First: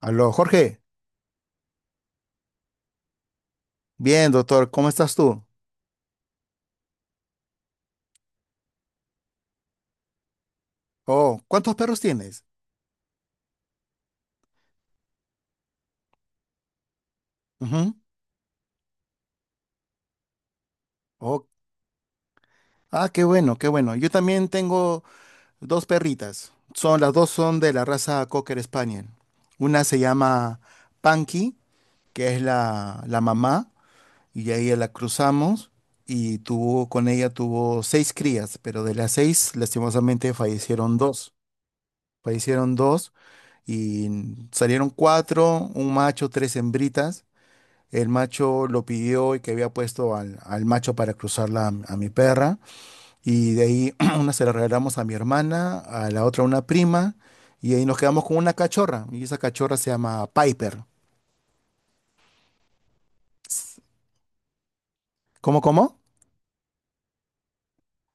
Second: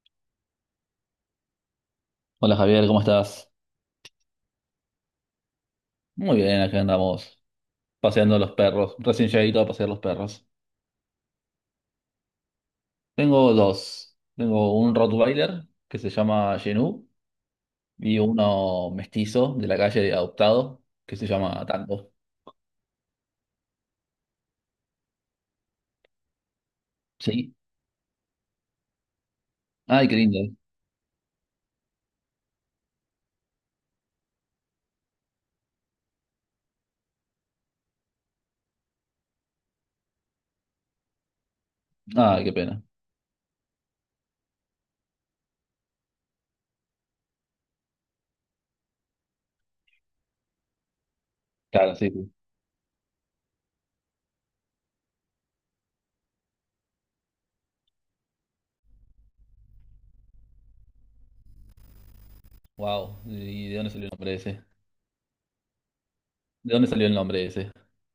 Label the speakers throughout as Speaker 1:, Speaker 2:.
Speaker 1: Aló, Jorge.
Speaker 2: Hola Javier, ¿cómo estás?
Speaker 1: Bien, doctor, ¿cómo estás tú?
Speaker 2: Muy bien, acá andamos paseando los perros. Recién llegadito a pasear los perros.
Speaker 1: Oh, ¿cuántos perros tienes?
Speaker 2: Tengo dos. Tengo un Rottweiler que se llama Genu
Speaker 1: Ujú.
Speaker 2: y uno mestizo de la calle adoptado que se
Speaker 1: Oh,
Speaker 2: llama Tango.
Speaker 1: ah, qué bueno, qué bueno. Yo también tengo dos perritas. Las dos
Speaker 2: ¿Sí?
Speaker 1: son de la raza Cocker Spaniel. Una se
Speaker 2: Ay, qué lindo.
Speaker 1: llama Panky, que es la mamá, y ahí la cruzamos, con ella tuvo seis crías, pero de las seis, lastimosamente, fallecieron dos.
Speaker 2: Ay, qué
Speaker 1: Fallecieron
Speaker 2: pena.
Speaker 1: dos, y salieron cuatro, un macho, tres hembritas. El macho lo pidió y que había puesto al macho para cruzarla
Speaker 2: Claro,
Speaker 1: a mi
Speaker 2: sí.
Speaker 1: perra. Y de ahí una se la regalamos a mi hermana, a la otra a una prima. Y ahí nos quedamos con una cachorra. Y esa cachorra se llama Piper.
Speaker 2: Wow. ¿Y de dónde salió el nombre ese?
Speaker 1: ¿Cómo, cómo?
Speaker 2: ¿De dónde salió el nombre ese?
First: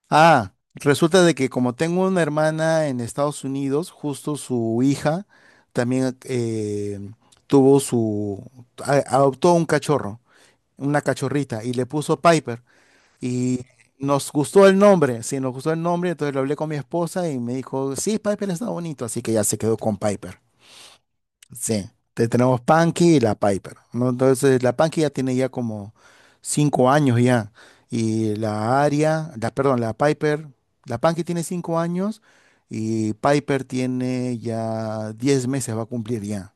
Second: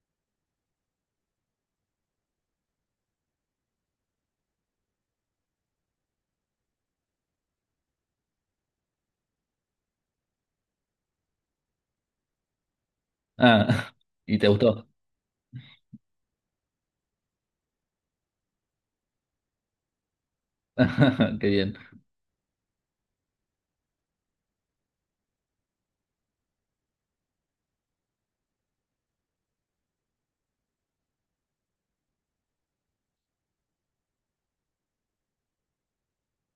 Speaker 1: Ah, resulta de que como tengo una hermana en Estados Unidos, justo su hija también tuvo su... adoptó un cachorro, una cachorrita, y le puso Piper. Y
Speaker 2: Ah,
Speaker 1: nos
Speaker 2: ¿y te
Speaker 1: gustó el
Speaker 2: gustó?
Speaker 1: nombre, sí, nos gustó el nombre, entonces lo hablé con mi esposa y me dijo, sí, Piper está bonito, así que ya se quedó con Piper.
Speaker 2: Qué bien.
Speaker 1: Sí, tenemos Punky y la Piper, ¿no? Entonces la Punky ya tiene ya como 5 años ya, y la Aria, la, perdón, la Piper, la Punky tiene 5 años y Piper tiene ya 10 meses, va a cumplir ya.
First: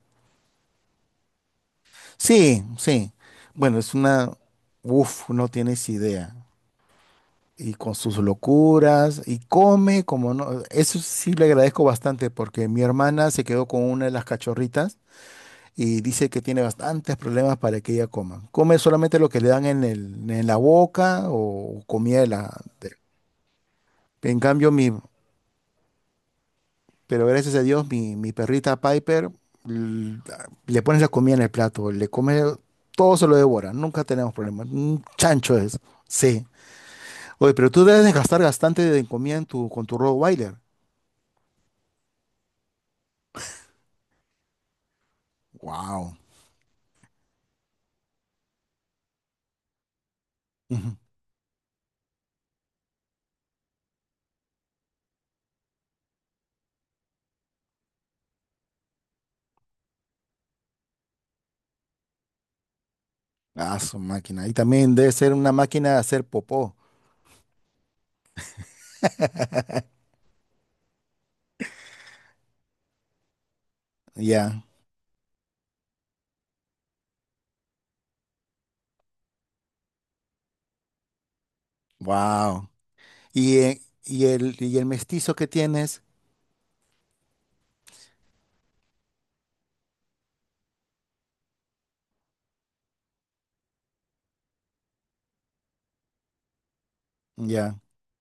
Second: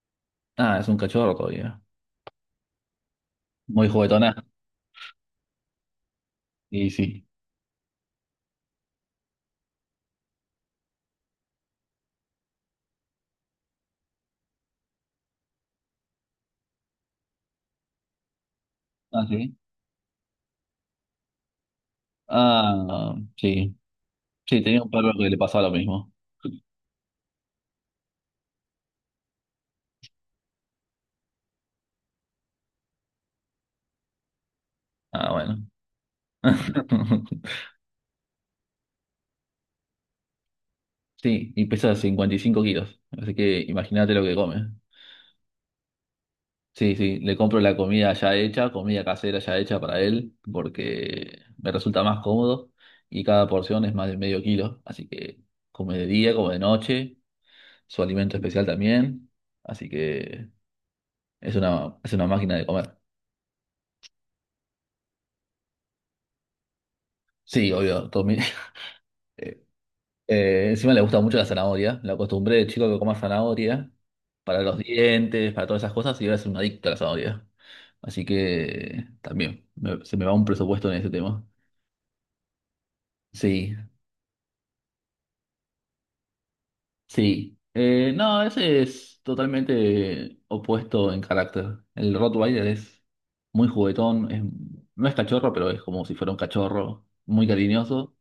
Speaker 2: Ah, es un cachorro todavía.
Speaker 1: Sí, sí, bueno,
Speaker 2: Muy
Speaker 1: es una,
Speaker 2: juguetona.
Speaker 1: uff, no tienes idea.
Speaker 2: Y sí.
Speaker 1: Y con sus locuras y come como no. Eso sí le agradezco bastante porque mi hermana se quedó con una de las cachorritas y dice que tiene bastantes problemas para que ella coma. Come solamente
Speaker 2: Ah,
Speaker 1: lo que le
Speaker 2: sí.
Speaker 1: dan en la boca o comida
Speaker 2: Ah, sí.
Speaker 1: En
Speaker 2: Sí,
Speaker 1: cambio,
Speaker 2: tenía un perro que le pasaba lo mismo.
Speaker 1: pero gracias a Dios, mi perrita Piper l- le pones la comida en el plato, le come, todo se lo devora, nunca tenemos problemas. Un
Speaker 2: Ah,
Speaker 1: chancho
Speaker 2: bueno.
Speaker 1: es. Sí. Oye, pero tú debes de gastar bastante de comida con tu Rottweiler.
Speaker 2: Sí, y pesa 55 kilos. Así que imagínate lo que come.
Speaker 1: Wow.
Speaker 2: Sí, sí, le compro la comida ya hecha, comida casera ya hecha para él,
Speaker 1: Ujú.
Speaker 2: porque me resulta más cómodo y cada porción es más de medio kilo. Así que come de día, come de noche, su alimento especial también. Así que es una máquina de comer.
Speaker 1: Ah, su máquina. Y también debe ser una máquina de hacer popó.
Speaker 2: Sí, obvio, todo mi- Encima le gusta mucho la zanahoria. La acostumbré de chico que coma zanahoria para
Speaker 1: Ya.
Speaker 2: los dientes, para todas esas cosas, y ahora es un adicto a la zanahoria. Así que también me- se me va un presupuesto en ese tema.
Speaker 1: Wow. Y,
Speaker 2: Sí,
Speaker 1: eh, y el, y el mestizo que tienes.
Speaker 2: sí. No, ese es totalmente opuesto en carácter. El Rottweiler es muy juguetón, es- no es cachorro, pero es como si fuera un cachorro, muy
Speaker 1: Ya.
Speaker 2: cariñoso.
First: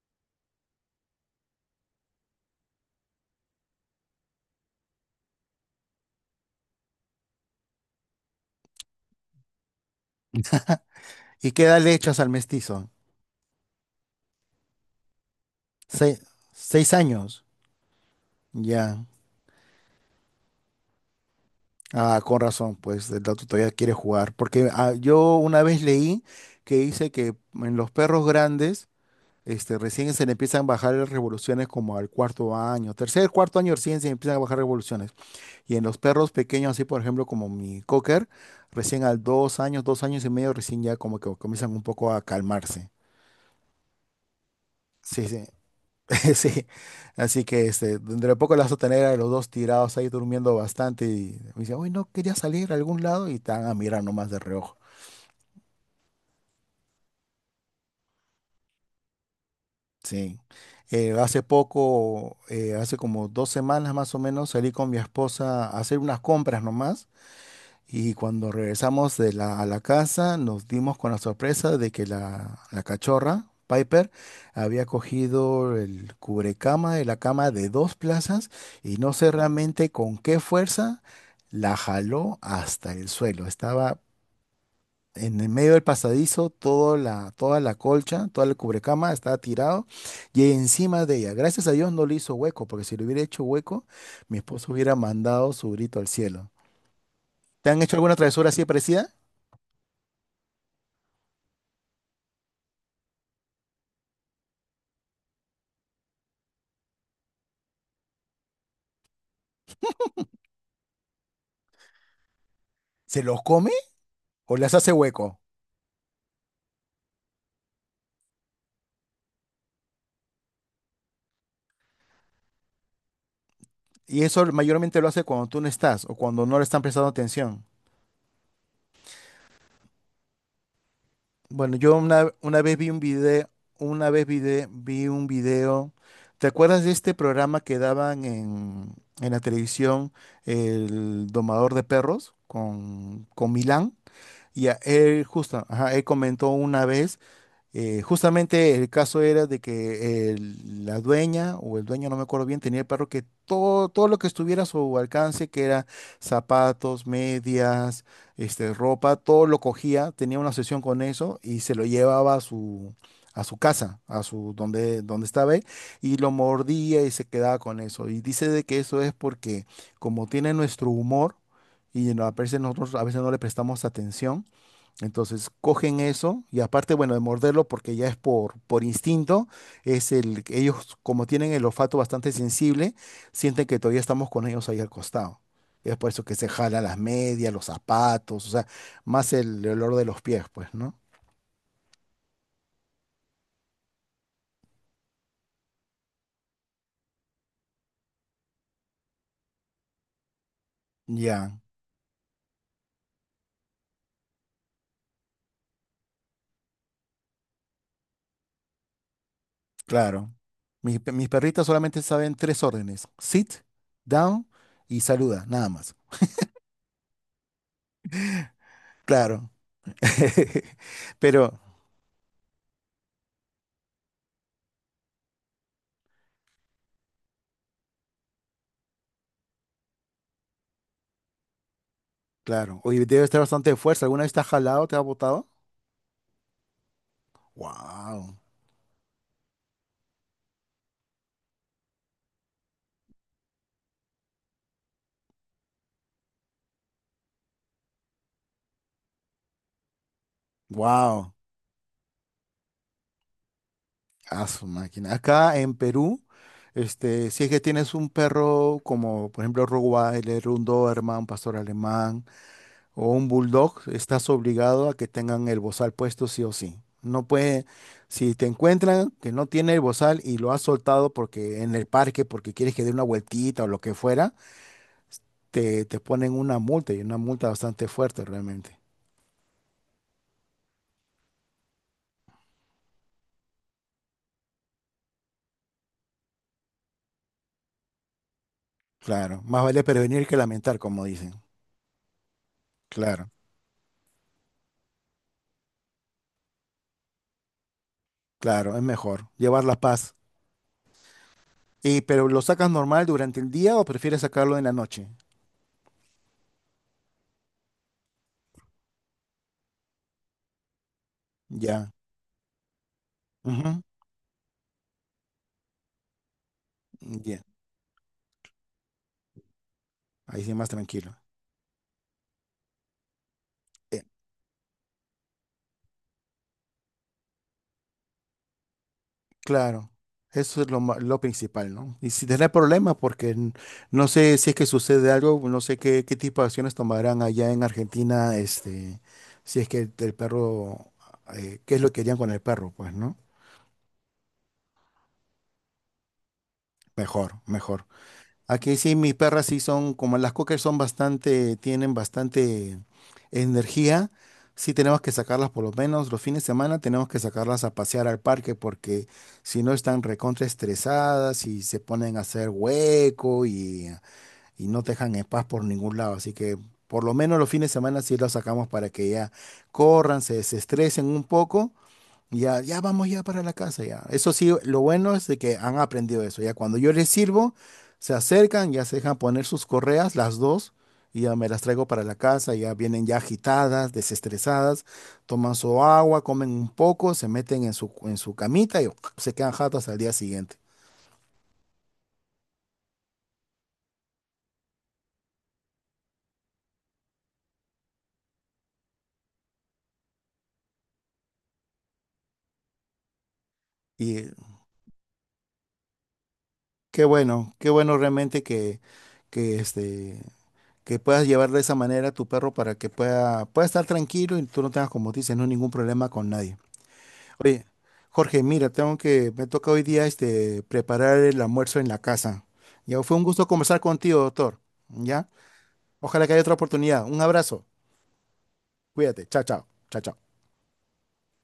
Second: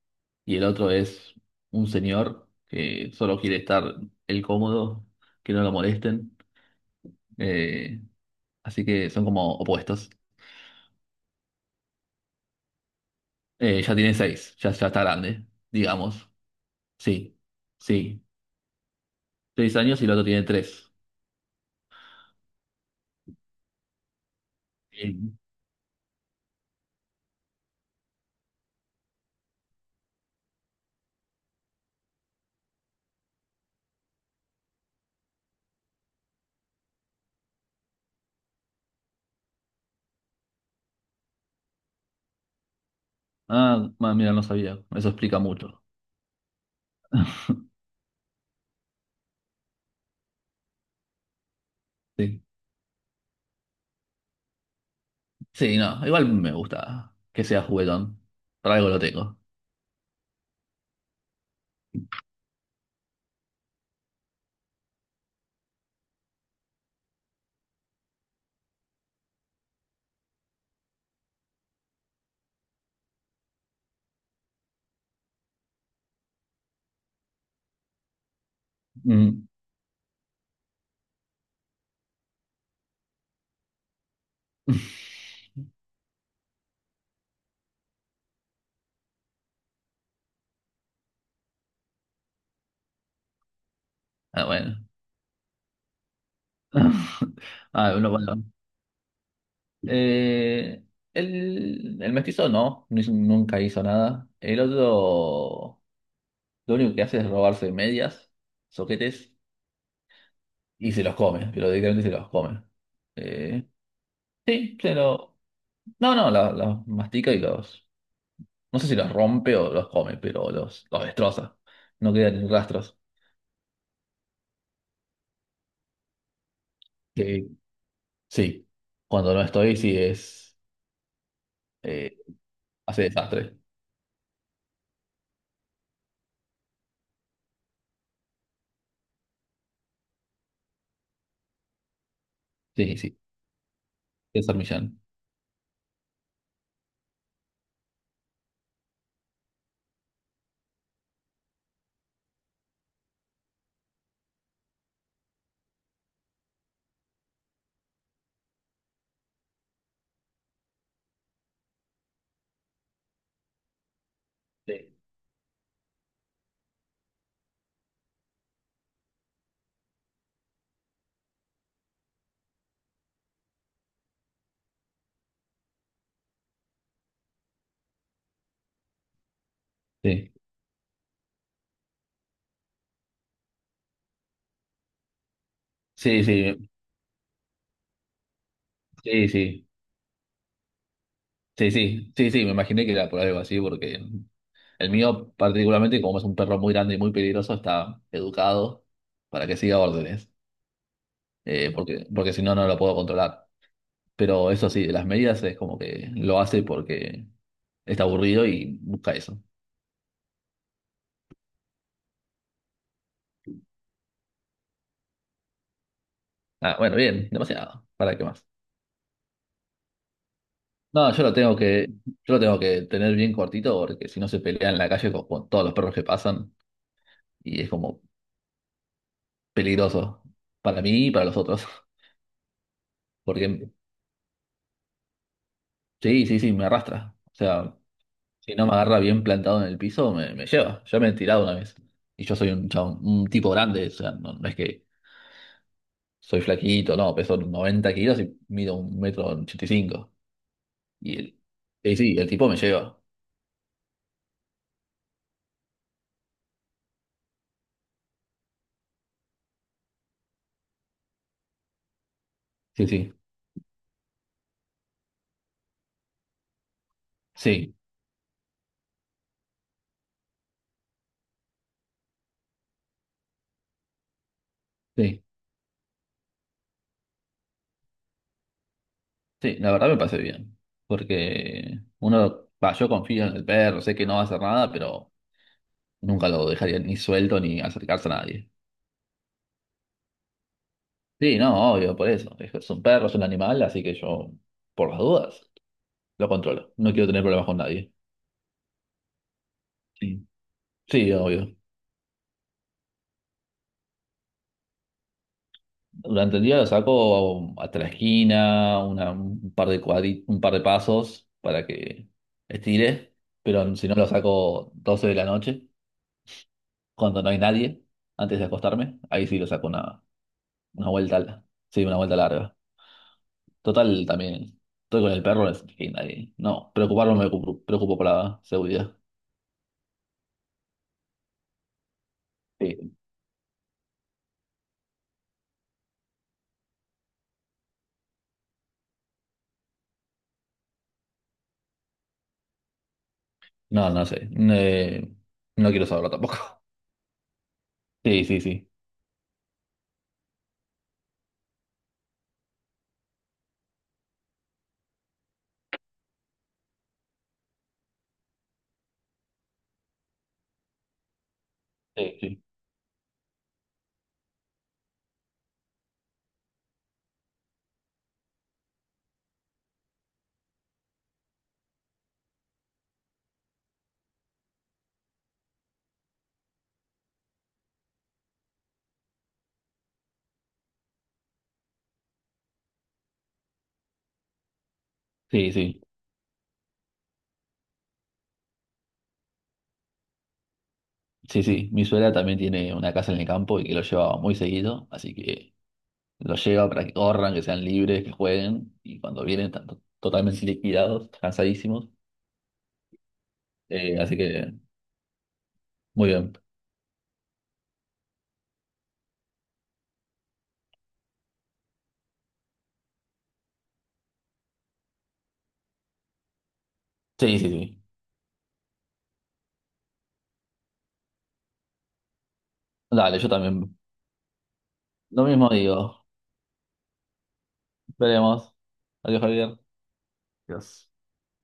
Speaker 2: Y el otro es un señor que solo quiere estar el cómodo, que no lo molesten. Eh, Así que son como opuestos.
Speaker 1: ¿Y qué edad le echas al mestizo?
Speaker 2: Ya tiene seis, ya, ya está grande,
Speaker 1: Se-
Speaker 2: digamos.
Speaker 1: seis
Speaker 2: Sí,
Speaker 1: años.
Speaker 2: sí.
Speaker 1: Ya.
Speaker 2: Seis años y el otro tiene tres.
Speaker 1: Ah, con razón, pues el dato todavía quiere jugar. Porque ah, yo
Speaker 2: Sí.
Speaker 1: una vez leí que dice que en los perros grandes, este, recién se le empiezan a bajar las revoluciones como al cuarto año. Tercer, cuarto año recién se empiezan a bajar revoluciones. Y en los perros pequeños, así por ejemplo como mi cocker, recién a 2 años, 2 años y medio, recién ya como que comienzan un poco a calmarse.
Speaker 2: Ah, ma- mira, no sabía. Eso
Speaker 1: Sí,
Speaker 2: explica
Speaker 1: sí,
Speaker 2: mucho.
Speaker 1: sí. Así que este, dentro de poco las vas a tener a los dos tirados ahí durmiendo bastante y me dicen, uy, no quería
Speaker 2: Sí.
Speaker 1: salir a algún lado y te van a mirar nomás de reojo.
Speaker 2: Sí, no, igual me gusta que sea juguetón. Para algo lo tengo.
Speaker 1: Sí. Hace poco, hace como 2 semanas más o menos, salí con mi esposa a hacer unas compras nomás. Y cuando regresamos a la casa, nos dimos con la sorpresa de que la cachorra, Piper, había cogido el cubrecama de la cama de dos plazas y no sé
Speaker 2: Mm.
Speaker 1: realmente con qué fuerza la jaló hasta el suelo. Estaba en el medio del pasadizo, todo la, toda la colcha, toda la cubrecama estaba tirado y encima de ella. Gracias a Dios no le hizo hueco, porque si le hubiera hecho hueco, mi
Speaker 2: Ah,
Speaker 1: esposo
Speaker 2: bueno.
Speaker 1: hubiera mandado su grito al cielo. ¿Te han
Speaker 2: Ah,
Speaker 1: hecho
Speaker 2: bueno,
Speaker 1: alguna
Speaker 2: bueno.
Speaker 1: travesura así parecida?
Speaker 2: Eh, el mestizo no, no hizo- nunca hizo nada. El otro, lo único que hace es robarse medias, soquetes. Y se los come, pero directamente se los come.
Speaker 1: Se los
Speaker 2: Eh,
Speaker 1: come o les
Speaker 2: sí,
Speaker 1: hace
Speaker 2: se lo.
Speaker 1: hueco.
Speaker 2: No, no, los mastica y los. No sé si los rompe o los come, pero los destroza. No quedan ni rastros.
Speaker 1: Y eso mayormente lo hace cuando tú no estás o cuando no le están prestando
Speaker 2: Sí,
Speaker 1: atención.
Speaker 2: sí. Cuando no estoy, sí es.
Speaker 1: Bueno, yo
Speaker 2: eh,
Speaker 1: una vez vi un
Speaker 2: Hace
Speaker 1: video,
Speaker 2: desastre.
Speaker 1: una vez vi un video. ¿Te acuerdas de este programa que daban en la televisión, El Domador de Perros,
Speaker 2: Sí, sí.
Speaker 1: con Milán?
Speaker 2: Es Millán.
Speaker 1: Él justo, ajá, él comentó una vez. Justamente el caso era de que la dueña o el dueño, no me acuerdo bien, tenía el perro que todo lo que estuviera a su alcance, que era zapatos, medias, este, ropa, todo lo cogía, tenía una sesión con eso y se lo llevaba a su casa,
Speaker 2: Sí.
Speaker 1: donde estaba él, y lo mordía y se quedaba con eso. Y dice de que eso es porque como tiene nuestro humor y no, a veces nosotros a veces no le prestamos atención, entonces cogen eso y aparte, bueno, de morderlo porque ya es por instinto, es
Speaker 2: Sí.
Speaker 1: el, ellos como tienen el olfato bastante sensible, sienten que todavía estamos con ellos ahí al costado. Es por
Speaker 2: Sí,
Speaker 1: eso que se
Speaker 2: sí.
Speaker 1: jala las medias, los zapatos, o sea,
Speaker 2: Sí,
Speaker 1: más el,
Speaker 2: sí.
Speaker 1: olor de los pies, pues, ¿no?
Speaker 2: Sí, sí. Sí, sí. Me imaginé que era por algo así, porque el mío, particularmente, como es un perro muy grande y muy peligroso, está educado para que siga órdenes.
Speaker 1: Ya,
Speaker 2: Porque si no, no lo puedo controlar. Pero eso sí, de las medidas es como que lo hace porque está aburrido y busca eso.
Speaker 1: claro. Mis perritas solamente saben tres órdenes, sit, down y saluda, nada más.
Speaker 2: Ah, bueno, bien, demasiado. ¿Para qué más?
Speaker 1: Claro.
Speaker 2: No, yo lo tengo
Speaker 1: Pero,
Speaker 2: que, Yo lo tengo que tener bien cortito porque si no se pelea en la calle con todos los perros que pasan y es como peligroso para mí y para los otros.
Speaker 1: claro, hoy debe estar bastante
Speaker 2: Porque
Speaker 1: de fuerza. ¿Alguna vez te has jalado, te has botado?
Speaker 2: sí, sí, sí, me arrastra. O sea,
Speaker 1: Wow.
Speaker 2: si no me agarra bien plantado en el piso, me lleva. Ya me he tirado una vez. Y yo soy un, chabón- un tipo grande, o sea, no, no es que soy flaquito, no, peso 90 kilos y mido un metro 85. Y,
Speaker 1: Wow,
Speaker 2: cinco. Y sí, el tipo me lleva.
Speaker 1: a su máquina. Acá en Perú, este, si es que tienes un perro como, por ejemplo, Rottweiler, un Doberman, un pastor alemán
Speaker 2: Sí,
Speaker 1: o
Speaker 2: sí,
Speaker 1: un bulldog, estás obligado a que tengan el bozal puesto sí o sí. No puede,
Speaker 2: sí,
Speaker 1: si te encuentran que no tiene el bozal y lo has soltado porque en el parque, porque quieres que dé una vueltita o lo que fuera,
Speaker 2: sí,
Speaker 1: te ponen una multa y una multa bastante fuerte realmente.
Speaker 2: sí, la verdad me pasé bien. Porque uno, va, yo confío en el perro, sé que no va a hacer nada, pero nunca lo dejaría ni suelto ni acercarse a nadie.
Speaker 1: Claro, más vale prevenir que lamentar, como dicen.
Speaker 2: Sí, no, obvio, por eso. Es un perro, es un
Speaker 1: Claro,
Speaker 2: animal, así que yo, por las dudas, lo controlo. No quiero tener problemas con nadie.
Speaker 1: claro, es mejor llevar la paz.
Speaker 2: Sí, sí, obvio.
Speaker 1: Y, pero ¿lo sacas normal durante el día o prefieres sacarlo en la noche?
Speaker 2: Durante el día lo saco hasta la esquina, una- un par de cuadri- un par de pasos para
Speaker 1: Ya.
Speaker 2: que estire, pero
Speaker 1: Ujú,
Speaker 2: si no lo saco 12 de la noche, cuando no hay
Speaker 1: ya.
Speaker 2: nadie, antes de acostarme, ahí sí lo saco
Speaker 1: Ahí sí más
Speaker 2: una
Speaker 1: tranquilo.
Speaker 2: vuelta, al- sí, una vuelta larga.
Speaker 1: Eh,
Speaker 2: Total, también estoy con el perro, es que nadie, no, preocuparme me preocupo, preocupo por la seguridad.
Speaker 1: claro. Eso es lo, lo principal, ¿no? Y si tenés problemas,
Speaker 2: Sí.
Speaker 1: porque no sé si es que sucede algo, no sé qué, qué tipo de acciones tomarán allá en Argentina, este, si es que el perro, qué es lo que harían con el perro, pues, ¿no?
Speaker 2: No, no sé, no quiero saberlo tampoco.
Speaker 1: Mejor, mejor.
Speaker 2: Sí, sí, sí,
Speaker 1: Aquí sí, mis perras sí son, como las cocker son bastante, tienen bastante energía. Sí tenemos que sacarlas por lo menos los fines de semana, tenemos que sacarlas a pasear al parque porque si no están recontra estresadas y se ponen
Speaker 2: sí,
Speaker 1: a
Speaker 2: sí,
Speaker 1: hacer hueco y no te dejan en paz por ningún lado. Así que por lo menos los fines de semana sí las sacamos para que ya corran, se desestresen un poco ya, ya vamos ya para la casa, ya. Eso sí, lo bueno es de que han aprendido eso. Ya cuando yo les sirvo, se acercan, ya se dejan poner sus correas, las dos, y ya me las traigo para la casa, ya vienen ya agitadas, desestresadas,
Speaker 2: sí,
Speaker 1: toman
Speaker 2: sí.
Speaker 1: su agua, comen un poco, se meten en su camita y se quedan jatas al día siguiente.
Speaker 2: Sí, sí, mi suegra también tiene una casa en el campo y que lo lleva muy seguido, así que lo lleva para que corran, que sean libres, que jueguen, y cuando vienen están to- totalmente liquidados, cansadísimos, así
Speaker 1: Y
Speaker 2: que muy bien.
Speaker 1: qué bueno realmente que este, que puedas llevar de esa manera a tu perro para que pueda estar tranquilo y tú no tengas, como dices, no ningún problema con nadie.
Speaker 2: Sí, sí,
Speaker 1: Oye,
Speaker 2: sí.
Speaker 1: Jorge, mira, tengo que, me toca hoy día este preparar el almuerzo en la casa. Ya fue
Speaker 2: Dale,
Speaker 1: un
Speaker 2: yo
Speaker 1: gusto
Speaker 2: también.
Speaker 1: conversar contigo, doctor.
Speaker 2: Lo
Speaker 1: ¿Ya?
Speaker 2: mismo digo.
Speaker 1: Ojalá que haya otra oportunidad. Un abrazo.
Speaker 2: Veremos. Adiós,
Speaker 1: Cuídate. Chao,
Speaker 2: Javier.
Speaker 1: chao. Chao, chao.
Speaker 2: Adiós.